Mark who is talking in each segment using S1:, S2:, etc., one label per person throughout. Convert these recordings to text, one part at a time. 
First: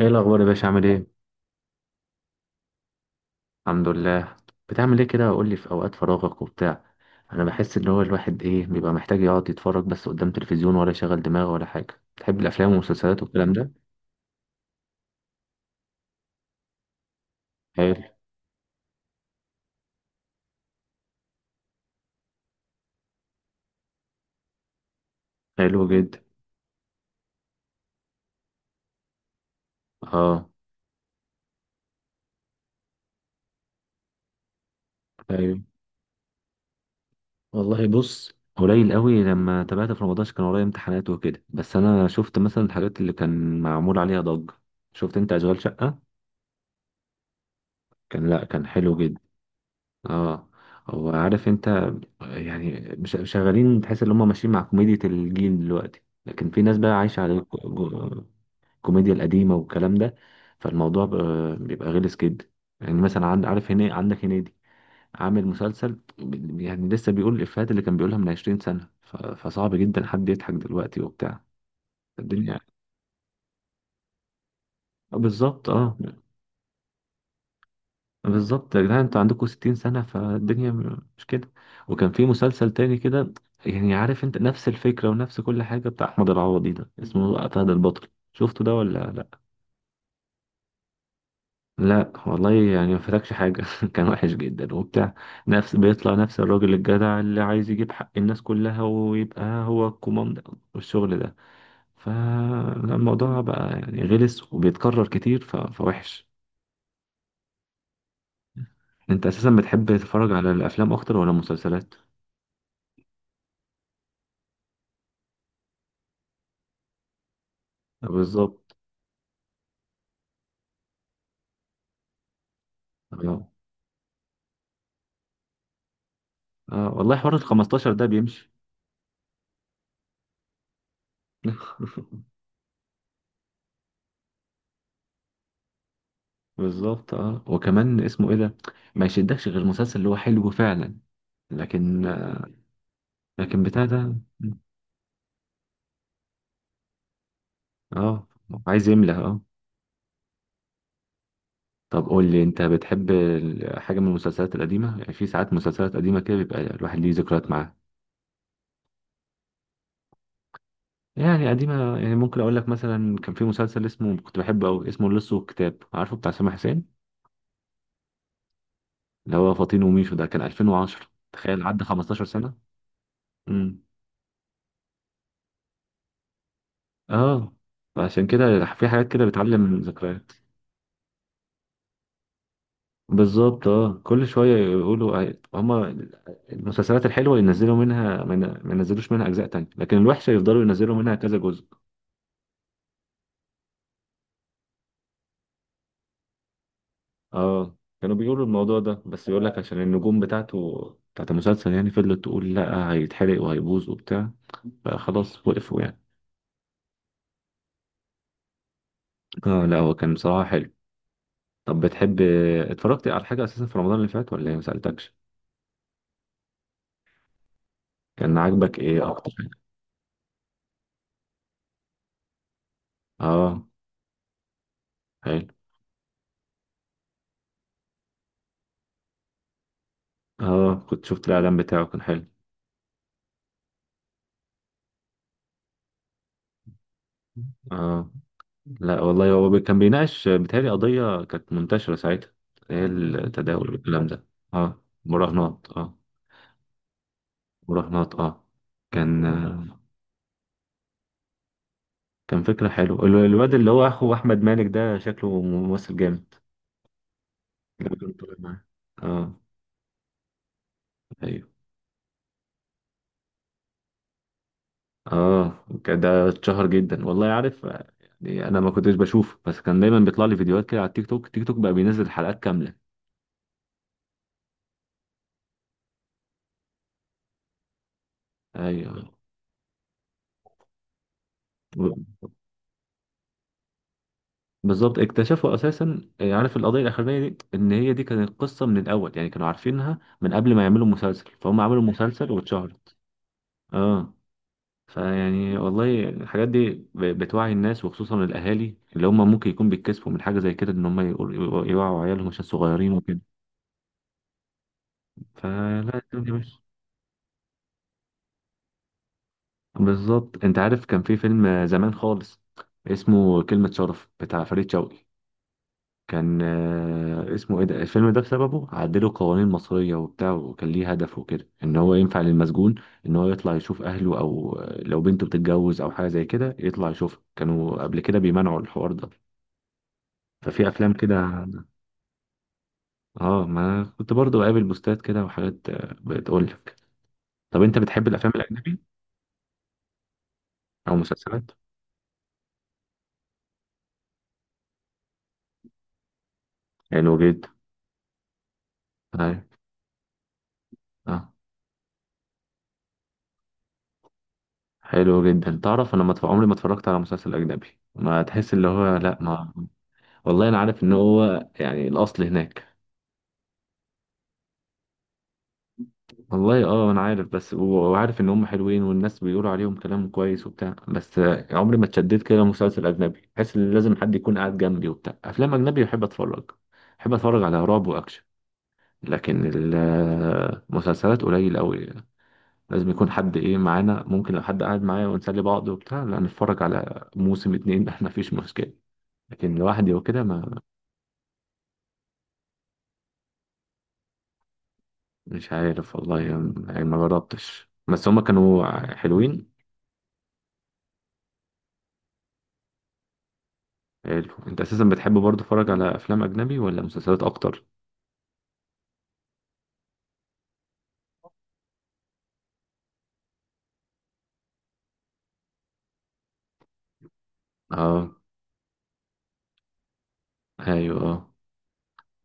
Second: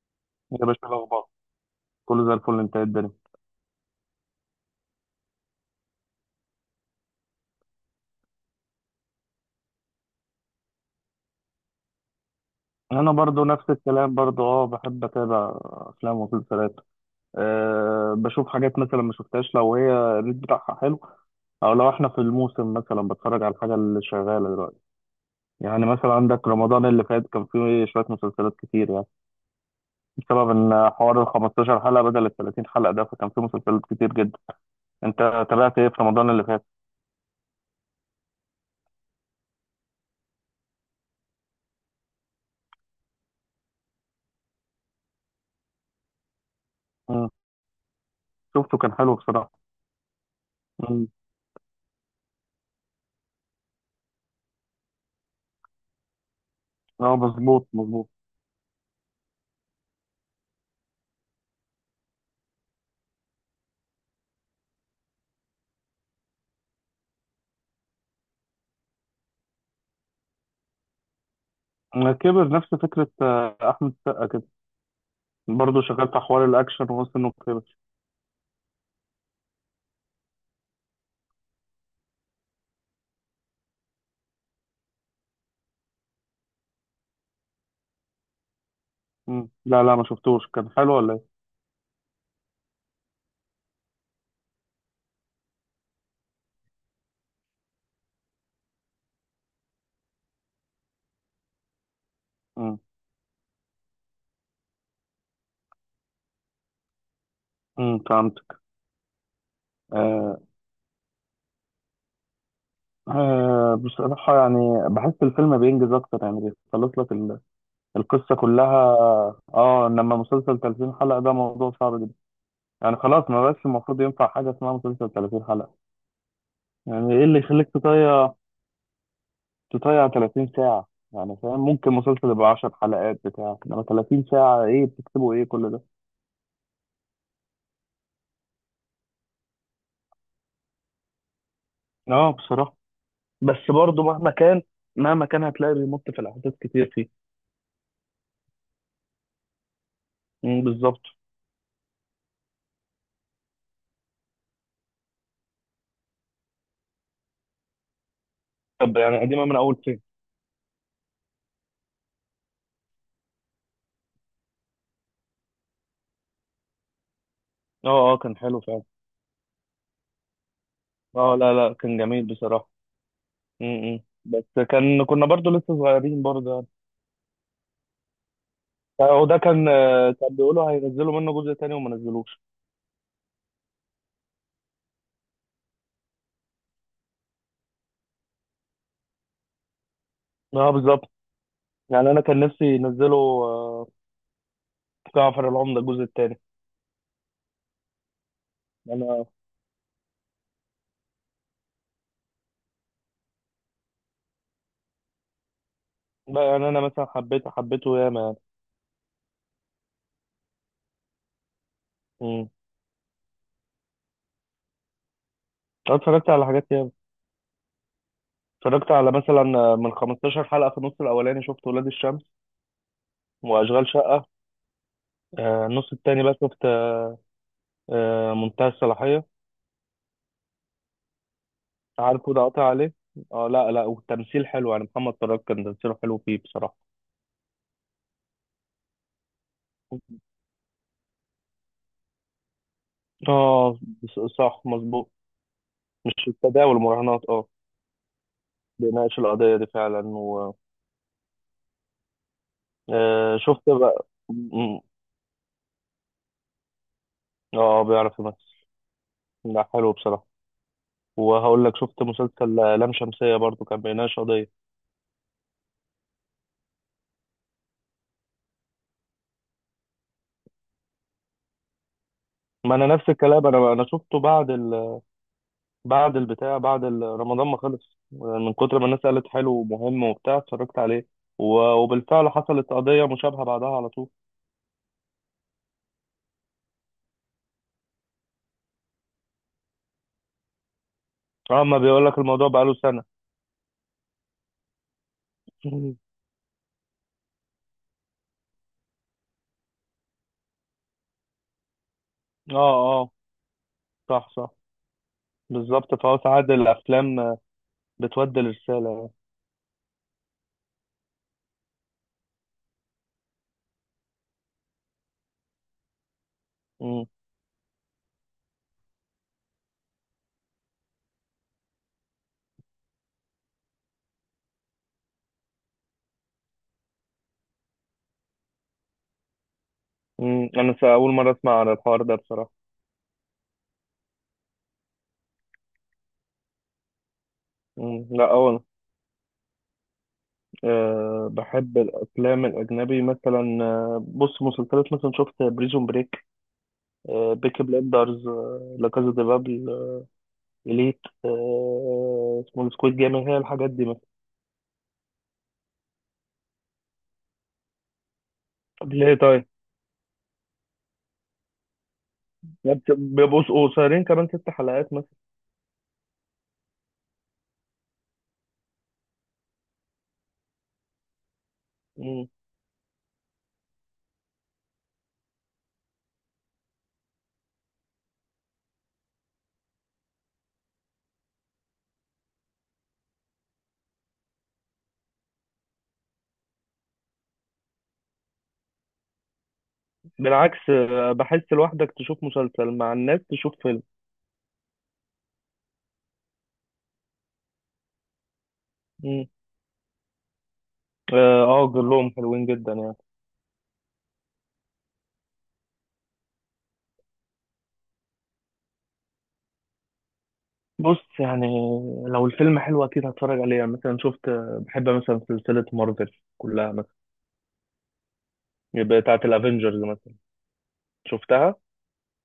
S1: ايه الاخبار يا باشا
S2: يا
S1: عامل
S2: باشا،
S1: ايه؟
S2: الأخبار كله زي الفل. انت ايه الدنيا؟
S1: الحمد لله. بتعمل ايه كده؟ قول لي في اوقات فراغك وبتاع، انا بحس ان هو الواحد ايه بيبقى محتاج يقعد يتفرج بس قدام تلفزيون ولا يشغل دماغه ولا حاجه. تحب الافلام
S2: أنا
S1: والمسلسلات
S2: برضو
S1: والكلام ده؟
S2: نفس الكلام برضو، بحب أتابع أفلام ومسلسلات.
S1: حلو.
S2: أه بشوف حاجات مثلا ما شفتهاش لو هي الريت بتاعها حلو، أو لو احنا في الموسم مثلا بتفرج على الحاجة اللي شغالة دلوقتي. يعني
S1: حلو
S2: مثلا
S1: جدا.
S2: عندك رمضان اللي فات كان فيه شوية مسلسلات كتير يعني،
S1: اه.
S2: بسبب إن حوار ال 15 حلقة بدل ال 30 حلقة ده، فكان فيه مسلسلات كتير جدا. أنت
S1: ايوه.
S2: تابعت ايه في رمضان اللي فات؟
S1: والله بص، قليل قوي لما تابعت في رمضان عشان كان ورايا امتحانات وكده، بس انا شفت مثلا الحاجات اللي كان معمول عليها ضجه. شفت انت اشغال شقه؟
S2: مم.
S1: كان، لا كان
S2: شفته كان
S1: حلو
S2: حلو
S1: جدا.
S2: بصراحة.
S1: اه.
S2: مم.
S1: هو عارف انت يعني شغالين، تحس ان هم ماشيين مع كوميديا الجيل دلوقتي، لكن في ناس بقى
S2: اه،
S1: عايشة على
S2: مظبوط مظبوط.
S1: الكوميديا القديمة والكلام ده. بيبقى غلس جدا. يعني مثلا عند، عارف هنا عندك هنيدي، عامل مسلسل يعني لسه بيقول الإفيهات اللي كان بيقولها من 20 سنة، فصعب جدا حد يضحك دلوقتي وبتاع
S2: كبر
S1: الدنيا.
S2: نفس فكرة، أحمد السقا كده،
S1: آه، بالظبط.
S2: برضه
S1: اه
S2: شغال في حوار الأكشن ووصل إنه كبر.
S1: بالظبط يا جدعان، انتوا عندكم 60 سنة، فالدنيا مش كده. وكان في مسلسل تاني كده يعني، عارف انت، نفس الفكرة ونفس كل حاجة، بتاع أحمد العوضي ده، اسمه فهد البطل. شفته ده ولا لا؟
S2: مم. لا لا، ما شفتوش. كان حلو ولا إيه؟
S1: لا والله، يعني ما فاتكش حاجة. كان وحش جدا وبتاع. نفس، بيطلع نفس الراجل الجدع اللي عايز يجيب حق الناس كلها ويبقى هو الكوماندو والشغل ده.
S2: مم.
S1: فالموضوع بقى يعني غلس وبيتكرر كتير، فوحش.
S2: فهمتك.
S1: انت اساسا بتحب تتفرج
S2: آه
S1: على الافلام اكتر ولا المسلسلات؟
S2: آه، بصراحة يعني بحس الفيلم بينجز أكتر يعني، بيخلص لك القصة كلها.
S1: بالظبط.
S2: آه، إنما مسلسل 30 حلقة ده موضوع صعب جدا. يعني خلاص ما
S1: اه.
S2: بقاش المفروض ينفع حاجة اسمها مسلسل 30 حلقة.
S1: اه
S2: يعني
S1: والله
S2: إيه
S1: حوار
S2: اللي
S1: ال
S2: يخليك
S1: 15 ده
S2: تضيع
S1: بيمشي.
S2: تضيع 30 ساعة؟ يعني فاهم، ممكن مسلسل يبقى 10 حلقات بتاع، إنما 30 ساعة إيه بتكتبوا إيه كل ده؟
S1: بالظبط. اه وكمان اسمه ايه ده، ما يشدكش غير مسلسل اللي هو حلو فعلا. لكن
S2: اه
S1: آه،
S2: بصراحة.
S1: لكن
S2: بس
S1: بتاع
S2: برضه
S1: ده.
S2: مهما كان، مهما كان هتلاقي بيمط في الأحداث كتير فيه.
S1: اه عايز يملى. اه.
S2: بالظبط.
S1: طب قول لي انت، بتحب حاجه من المسلسلات القديمه؟ يعني في ساعات مسلسلات قديمه كده بيبقى الواحد ليه ذكريات معاها.
S2: طب يعني قديمة من أول فين؟
S1: يعني قديمه، يعني ممكن اقول لك مثلا كان في مسلسل اسمه، كنت بحبه قوي، اسمه اللص والكتاب، عارفه، بتاع سامح حسين،
S2: اه اه، كان حلو فعلا.
S1: اللي هو فاطين وميشو ده، كان 2010،
S2: اه، لا
S1: تخيل
S2: لا،
S1: عدى
S2: كان جميل
S1: 15 سنه.
S2: بصراحة.
S1: مم.
S2: بس، كنا برضه لسه صغيرين برضه يعني.
S1: اه. عشان كده في حاجات كده
S2: وده
S1: بتعلم
S2: كان
S1: من
S2: آه،
S1: الذكريات.
S2: كان بيقولوا هينزلوا منه جزء تاني وما نزلوش.
S1: بالظبط. اه كل شويه يقولوا آه، هما المسلسلات الحلوه ينزلوا منها، ما ينزلوش منها اجزاء تانية، لكن الوحشه يفضلوا
S2: اه
S1: ينزلوا
S2: بالظبط.
S1: منها كذا جزء.
S2: يعني أنا كان نفسي ينزلوا جعفر العمدة الجزء التاني.
S1: اه كانوا بيقولوا الموضوع ده،
S2: أنا
S1: بس يقول لك عشان النجوم بتاعته، بتاعت المسلسل، يعني فضلت تقول لا هيتحرق وهيبوظ وبتاع، فخلاص وقفوا يعني.
S2: لا يعني أنا مثلا حبيته حبيته ياما يعني.
S1: اه لا، هو كان بصراحه حلو. طب بتحب،
S2: مم.
S1: اتفرجت على حاجه اساسا في رمضان اللي فات ولا إيه؟ ما سالتكش.
S2: أنا اتفرجت على حاجات ياما.
S1: كان عاجبك
S2: اتفرجت
S1: ايه
S2: على
S1: اكتر
S2: مثلا
S1: حاجه؟
S2: من 15 حلقة في النص الأولاني شفت ولاد الشمس
S1: اه.
S2: وأشغال شقة.
S1: حلو.
S2: النص التاني بقى شفت منتهى الصلاحية.
S1: اه كنت شفت الاعلان بتاعه كان حلو.
S2: عارفه ده قاطع عليه. اه لا لا، والتمثيل حلو، يعني محمد فراج كان تمثيله حلو فيه بصراحة.
S1: اه لا والله، هو كان بيناقش آه، بيتهيألي قضية كانت منتشرة ساعتها، هي التداول
S2: اه،
S1: والكلام ده.
S2: صح
S1: اه
S2: مظبوط.
S1: مراهنات اه.
S2: مش التداول، المراهنات اه.
S1: مراهنات اه.
S2: بيناقش
S1: كان
S2: القضية دي
S1: آه،
S2: فعلا و.
S1: كان فكرة حلوة. الواد
S2: شفت
S1: اللي هو
S2: بقى
S1: أخو أحمد مالك ده شكله ممثل جامد.
S2: اه
S1: لو كان
S2: بيعرف
S1: طالع
S2: يمثل.
S1: معاه. اه.
S2: لا حلو بصراحة.
S1: أيوه.
S2: وهقول لك شفت مسلسل لام شمسية برضو، كان بيناقش قضية.
S1: اه كان ده اتشهر جدا، والله عارف آه، يعني أنا ما كنتش بشوفه، بس كان دايما بيطلع لي فيديوهات كده على التيك توك. التيك توك بقى بينزل حلقات كاملة.
S2: ما انا نفس الكلام، انا شفته بعد بعد البتاع، بعد رمضان ما خلص، من كتر ما الناس
S1: أيوه.
S2: قالت حلو ومهم وبتاع، اتفرجت عليه. وبالفعل حصلت قضية مشابهة بعدها على طول.
S1: بالظبط. اكتشفوا اساسا آه، عارف القضيه الاخرانيه دي ان هي دي كانت قصه من الاول، يعني كانوا عارفينها من قبل ما يعملوا مسلسل، فهم
S2: اما
S1: عملوا
S2: بيقول لك
S1: مسلسل
S2: الموضوع بقاله
S1: واتشهرت.
S2: سنة.
S1: اه. فيعني والله الحاجات دي بتوعي الناس، وخصوصا الاهالي اللي هم ممكن يكون بيتكسفوا من حاجه زي كده، ان هم يوعوا عيالهم عشان
S2: اه
S1: صغيرين
S2: اه،
S1: وكده.
S2: صح صح.
S1: فلا،
S2: بالظبط، فهو
S1: الدنيا
S2: ساعات
S1: مش.
S2: الافلام بتودي الرسالة.
S1: بالظبط. انت عارف كان في فيلم زمان خالص اسمه كلمه شرف، بتاع فريد شوقي، كان
S2: مم.
S1: آه، اسمه ايه ده، الفيلم ده بسببه عدلوا قوانين مصرية وبتاع، وكان ليه هدف وكده، ان هو ينفع للمسجون ان هو يطلع يشوف اهله، او آه، لو بنته بتتجوز او حاجة زي كده يطلع يشوفها، كانوا قبل كده بيمنعوا الحوار ده.
S2: مم.
S1: ففي
S2: انا
S1: افلام
S2: اول
S1: كده.
S2: مرة اسمع عن الحوار ده بصراحة.
S1: اه ما كنت برضو بقابل بوستات كده وحاجات آه، بتقول لك. طب انت
S2: مم.
S1: بتحب
S2: لا،
S1: الافلام الاجنبي او
S2: أه
S1: مسلسلات؟
S2: بحب الافلام الاجنبي، مثلا بص مسلسلات مثلا شفت بريزون بريك.
S1: حلو
S2: أه
S1: جدا.
S2: بيكي بليندرز، أه لا، كازا دي
S1: أيوة.
S2: بابل، إليت،
S1: اه
S2: اسمه إيه، سكويد جيم. هي الحاجات دي مثلا.
S1: حلو جدا. تعرف انا ما اتف- عمري ما اتفرجت على مسلسل اجنبي. ما تحس اللي
S2: طب
S1: هو
S2: ليه
S1: لا
S2: طيب؟
S1: ما. والله انا عارف ان هو يعني الاصل هناك.
S2: يعني بيبقوا قصيرين كمان ست حلقات مثلا.
S1: والله اه انا عارف بس، وعارف ان هم حلوين والناس بيقولوا عليهم كلام كويس وبتاع، بس آه، عمري ما اتشددت
S2: مم.
S1: كده. مسلسل اجنبي بحس ان لازم حد يكون قاعد جنبي وبتاع. افلام اجنبي بحب اتفرج. بحب اتفرج على رعب واكشن، لكن المسلسلات قليل قوي. لازم يكون حد ايه معانا. ممكن لو حد قاعد معايا ونسلي بعض وبتاع، لا نتفرج على موسم 2. ما فيش مشكلة، لكن لوحدي وكده ما.
S2: بالعكس، بحس لوحدك تشوف مسلسل، مع الناس تشوف فيلم.
S1: مش عارف والله، يعني ما جربتش، بس هما كانوا
S2: مم.
S1: حلوين.
S2: اه، كلهم حلوين جدا يعني.
S1: حلو. انت اساسا بتحب برضه تتفرج على افلام اجنبي ولا مسلسلات اكتر؟
S2: بص يعني، لو الفيلم حلو اكيد هتفرج عليه. يعني مثلا شفت آه، بحب مثلا سلسلة مارفل كلها مثلا،
S1: اه.
S2: يبقى بتاعت الافينجرز مثلا.
S1: ايوه اه.
S2: شفتها،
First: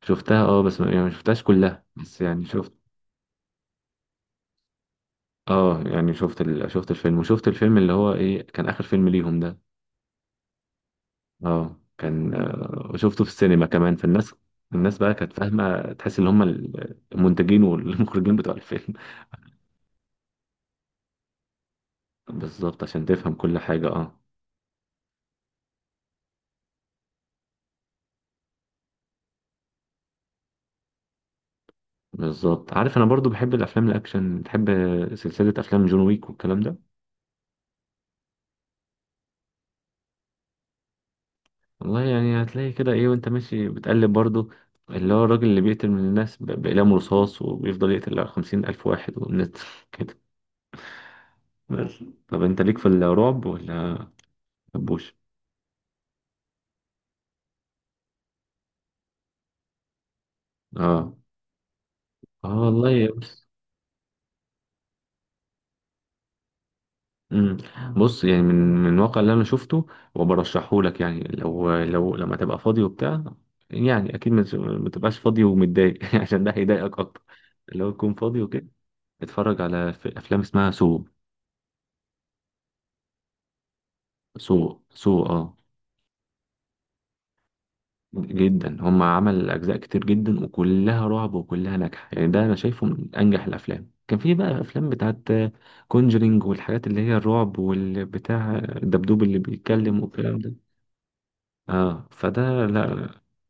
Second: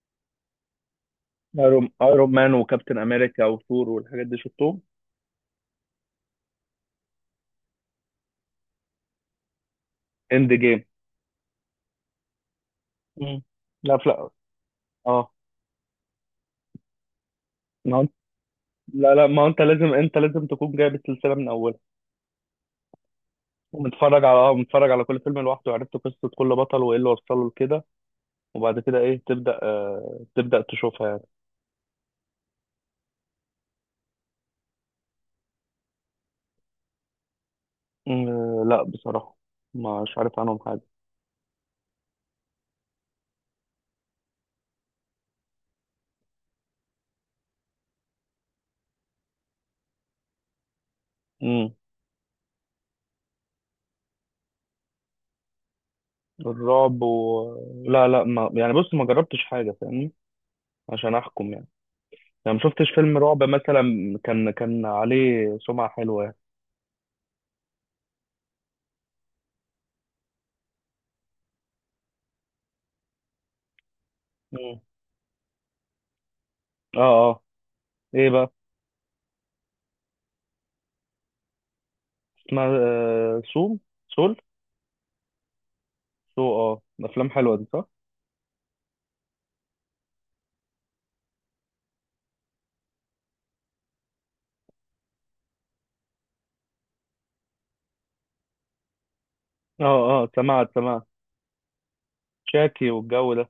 S1: شفتها اه، بس ما، يعني ما شفتهاش كلها،
S2: ايرون
S1: بس
S2: ايرون
S1: يعني
S2: مان
S1: شفت.
S2: وكابتن امريكا وثور والحاجات دي شفتهم.
S1: اه يعني شفت ال... شفت الفيلم، وشفت الفيلم اللي هو ايه، كان اخر فيلم ليهم ده.
S2: اند جيم.
S1: اه كان آه، وشفته في
S2: مم.
S1: السينما كمان.
S2: لا لا.
S1: فالناس، الناس بقى كانت
S2: اه
S1: فاهمة، تحس ان هما المنتجين والمخرجين بتوع الفيلم.
S2: لا لا، ما هو انت لازم تكون جايب السلسله من اولها،
S1: بالظبط عشان تفهم كل حاجة. اه.
S2: ومتفرج على اه متفرج على كل فيلم لوحده، وعرفت قصه كل بطل وايه اللي وصله لكده، وبعد كده ايه تبدا تشوفها يعني.
S1: بالظبط. عارف انا برضو بحب الافلام الاكشن، بحب سلسله افلام جون ويك والكلام ده.
S2: لا بصراحه مش عارف عنهم حاجه.
S1: والله يعني هتلاقي كده ايه وانت ماشي بتقلب برضو، اللي هو الراجل اللي بيقتل من الناس باقلام رصاص، وبيفضل يقتل 50 ألف واحد والناس كده.
S2: امم.
S1: بس طب انت ليك في الرعب ولا مبوش؟
S2: الرعب لا لا، ما يعني، بص، ما جربتش حاجه فاهمني
S1: اه.
S2: عشان احكم يعني.
S1: اه
S2: يعني ما شفتش
S1: والله.
S2: فيلم رعب مثلا كان عليه سمعه حلوه يعني.
S1: امم بص يعني، من الواقع اللي انا شفته وبرشحه لك، يعني لو لما تبقى فاضي وبتاع، يعني اكيد
S2: مم.
S1: ما تبقاش فاضي ومتضايق عشان ده هيضايقك
S2: اه
S1: اكتر.
S2: اه.
S1: لو تكون
S2: ايه
S1: فاضي
S2: بقى؟
S1: وكده اتفرج على افلام اسمها سو.
S2: اسمها سوم، سول،
S1: سو سو اه،
S2: سو، افلام حلوه دي صح.
S1: جدا. هم عمل اجزاء كتير جدا وكلها رعب وكلها ناجحه، يعني ده انا شايفه من انجح الافلام. كان في بقى افلام بتاعت كونجرينج، والحاجات اللي هي الرعب والبتاع الدبدوب اللي
S2: اه
S1: بيتكلم
S2: اه،
S1: والكلام ده.
S2: سمعت سمعت.
S1: اه. فده
S2: شاكي
S1: لا.
S2: والجو ده.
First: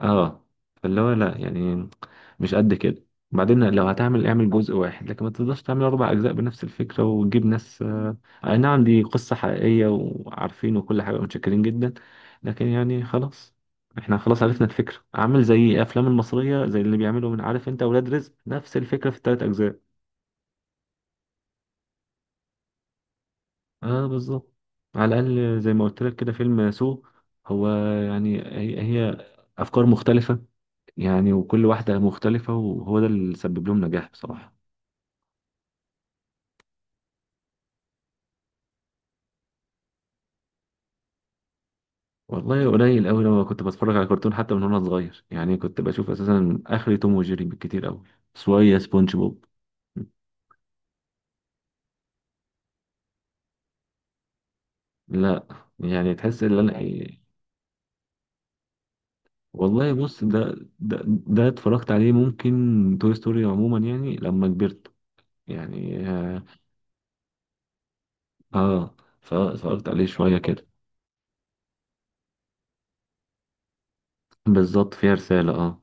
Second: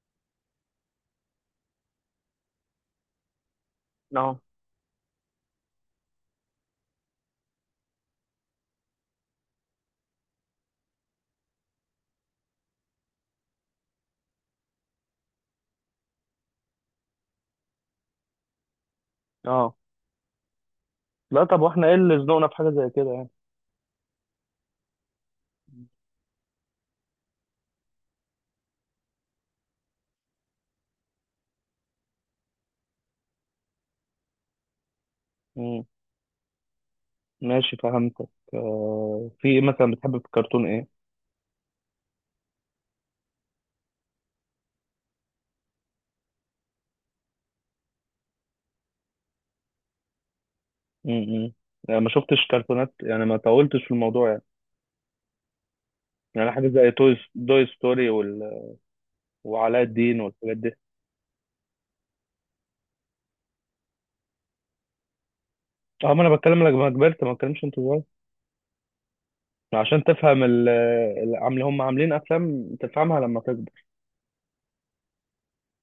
S1: اه فاللي هو لا يعني مش قد كده. بعدين لو هتعمل
S2: اه
S1: اعمل جزء واحد، لكن ما تقدرش تعمل 4 أجزاء بنفس الفكره وتجيب ناس آه، اي نعم دي قصه حقيقيه وعارفين وكل حاجه، متشكرين جدا. لكن يعني خلاص، احنا خلاص عرفنا الفكره. عامل زي الافلام المصريه، زي اللي بيعملوا من، عارف انت، اولاد رزق نفس الفكره في الثلاث
S2: اه.
S1: اجزاء
S2: لا طب، واحنا ايه اللي زنقنا في حاجه زي كده يعني.
S1: اه. بالظبط. على الاقل زي ما قلت لك كده، فيلم سو، هو يعني، هي افكار مختلفه، يعني وكل واحدة مختلفة، وهو ده اللي سبب لهم نجاح بصراحة.
S2: مم. ماشي فهمتك. في ايه مثلا بتحب في الكرتون، ايه؟
S1: والله قليل قوي لما كنت بتفرج على كرتون، حتى من وانا صغير يعني، كنت بشوف اساسا اخري توم وجيري بالكتير قوي، شوية سبونج بوب.
S2: مم. يعني ما شفتش كرتونات، يعني ما طولتش في الموضوع يعني.
S1: لا يعني، تحس
S2: يعني
S1: ان
S2: حاجه
S1: انا
S2: زي توي
S1: إيه.
S2: دوي ستوري وعلاء
S1: والله
S2: الدين
S1: بص ده،
S2: والحاجات دي.
S1: اتفرجت عليه، ممكن توي ستوري عموما يعني لما كبرت. يعني
S2: اه ما انا
S1: اه.
S2: بتكلم لك لما كبرت، ما بتكلمش انت صغير،
S1: آه، فاتفرجت
S2: عشان
S1: عليه شوية
S2: تفهم
S1: كده.
S2: هم عاملين افلام تفهمها لما تكبر.
S1: بالظبط فيها رسالة اه.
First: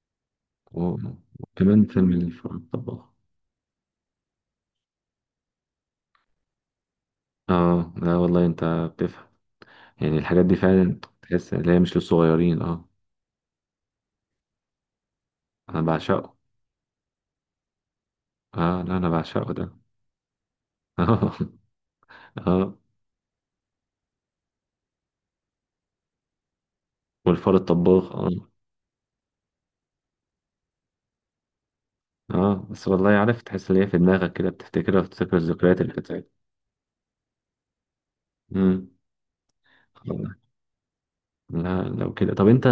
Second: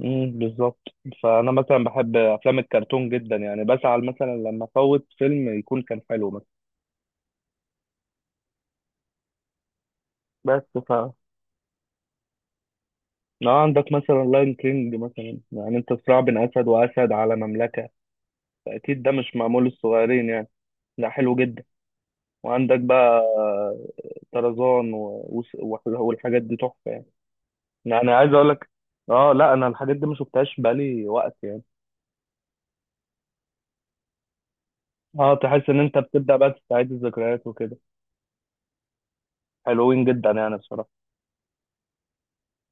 S2: بالظبط.
S1: و-
S2: فانا
S1: وكمان
S2: مثلا
S1: فيلم
S2: بحب
S1: الفار
S2: افلام
S1: الطباخ.
S2: الكرتون جدا، يعني بزعل مثلا لما افوت فيلم يكون كان حلو مثلا.
S1: اه لا والله انت بتفهم، يعني الحاجات دي
S2: بس
S1: فعلا تحس ان هي مش للصغيرين اه.
S2: لو عندك مثلا لاين كينج مثلا، يعني
S1: انا
S2: انت صراع
S1: بعشقه.
S2: بين اسد واسد على مملكه،
S1: اه لا
S2: فاكيد
S1: انا
S2: ده مش
S1: بعشقه
S2: معمول
S1: ده.
S2: للصغيرين يعني، ده
S1: اه.
S2: حلو جدا.
S1: اه
S2: وعندك بقى طرزان، والحاجات دي تحفه يعني.
S1: والفار
S2: يعني
S1: الطباخ اه.
S2: عايز اقول لك، اه لا، انا الحاجات دي ما شفتهاش بقالي وقت يعني.
S1: اه بس والله عارف، تحس ان هي في دماغك كده بتفتكرها
S2: اه،
S1: وتفتكر
S2: تحس
S1: الذكريات
S2: ان
S1: اللي
S2: انت
S1: كانت
S2: بتبدا
S1: ساعتها.
S2: بقى تستعيد الذكريات وكده.
S1: امم.
S2: حلوين
S1: خلاص.
S2: جدا يعني بصراحه.
S1: لا لو كده طب انت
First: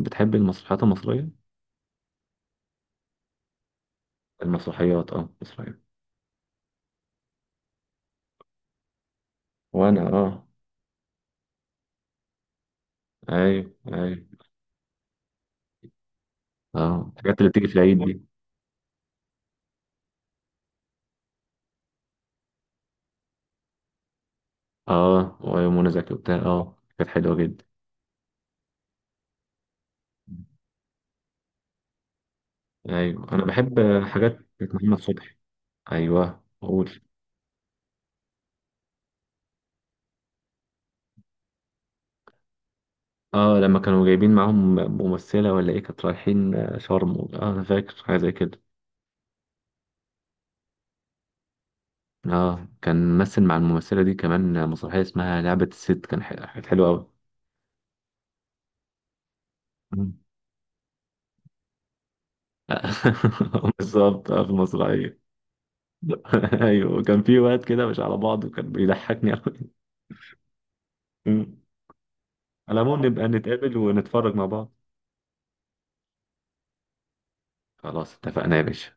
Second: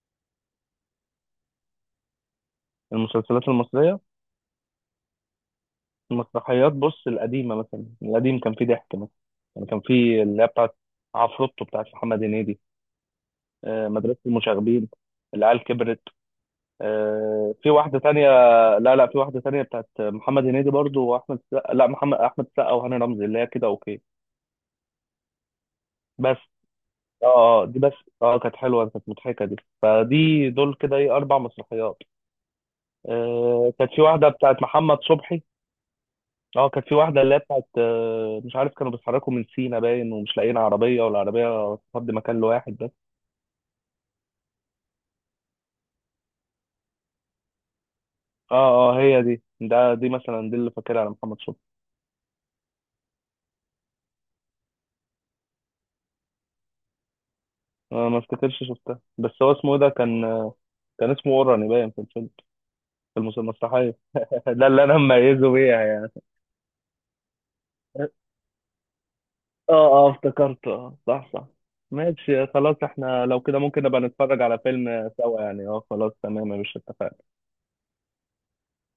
S1: بتحب المسرحيات المصرية؟
S2: المسلسلات المصريه؟
S1: المسرحيات، اه المصرية.
S2: المسرحيات بص، القديمة مثلا القديم كان فيه ضحك مثلا، يعني كان
S1: وانا
S2: فيه اللي
S1: اه.
S2: هي بتاعت عفروتو بتاعت محمد هنيدي،
S1: ايوه
S2: مدرسة
S1: ايوه.
S2: المشاغبين، العيال كبرت،
S1: اه الحاجات اللي بتيجي
S2: في
S1: في
S2: واحدة
S1: العيد دي.
S2: تانية. لا لا، في واحدة تانية بتاعت محمد هنيدي برضو وأحمد السقا، لا محمد، أحمد السقا وهاني رمزي، اللي هي كده أوكي
S1: اه ومنى زكي وبتاع،
S2: بس.
S1: اه كانت
S2: اه،
S1: حلوة جدا.
S2: دي بس. اه، كانت حلوة، كانت مضحكة دي. فدي دول كده ايه، أربع مسرحيات.
S1: ايوه انا بحب
S2: كانت في واحدة
S1: حاجات
S2: بتاعت
S1: بتاعت محمد
S2: محمد
S1: صبحي.
S2: صبحي.
S1: ايوه
S2: اه، كانت
S1: قول.
S2: في واحدة اللي هي بتاعت مش عارف، كانوا بيتحركوا من سينا باين، ومش لاقيين عربية، والعربية تفضي مكان لواحد بس.
S1: اه لما كانوا جايبين معاهم ممثله ولا ايه، كانت رايحين آه، شرم اه، انا فاكر حاجه زي كده.
S2: اه اه، هي دي، ده دي مثلا، دي اللي فاكرها على محمد شكري.
S1: اه كان ممثل مع الممثله دي كمان مسرحيه اسمها لعبه الست، كان كانت حلوه قوي.
S2: ما افتكرش شفتها، بس هو اسمه إيه ده كان؟ كان اسمه اوراني باين في الفيلم، في المسرحية.
S1: بالظبط اه في
S2: ده اللي انا
S1: المسرحيه.
S2: مميزه بيها يعني.
S1: ايوه كان في وقت كده مش على بعض، وكان بيضحكني قوي.
S2: اه اه، افتكرت، اه صح صح. ماشي خلاص،
S1: على العموم
S2: احنا
S1: نبقى
S2: لو كده
S1: نتقابل
S2: ممكن نبقى
S1: ونتفرج
S2: نتفرج
S1: مع
S2: على
S1: بعض.
S2: فيلم سوا يعني. اه خلاص تمام يا باشا، اتفقنا.
S1: خلاص اتفقنا يا باشا.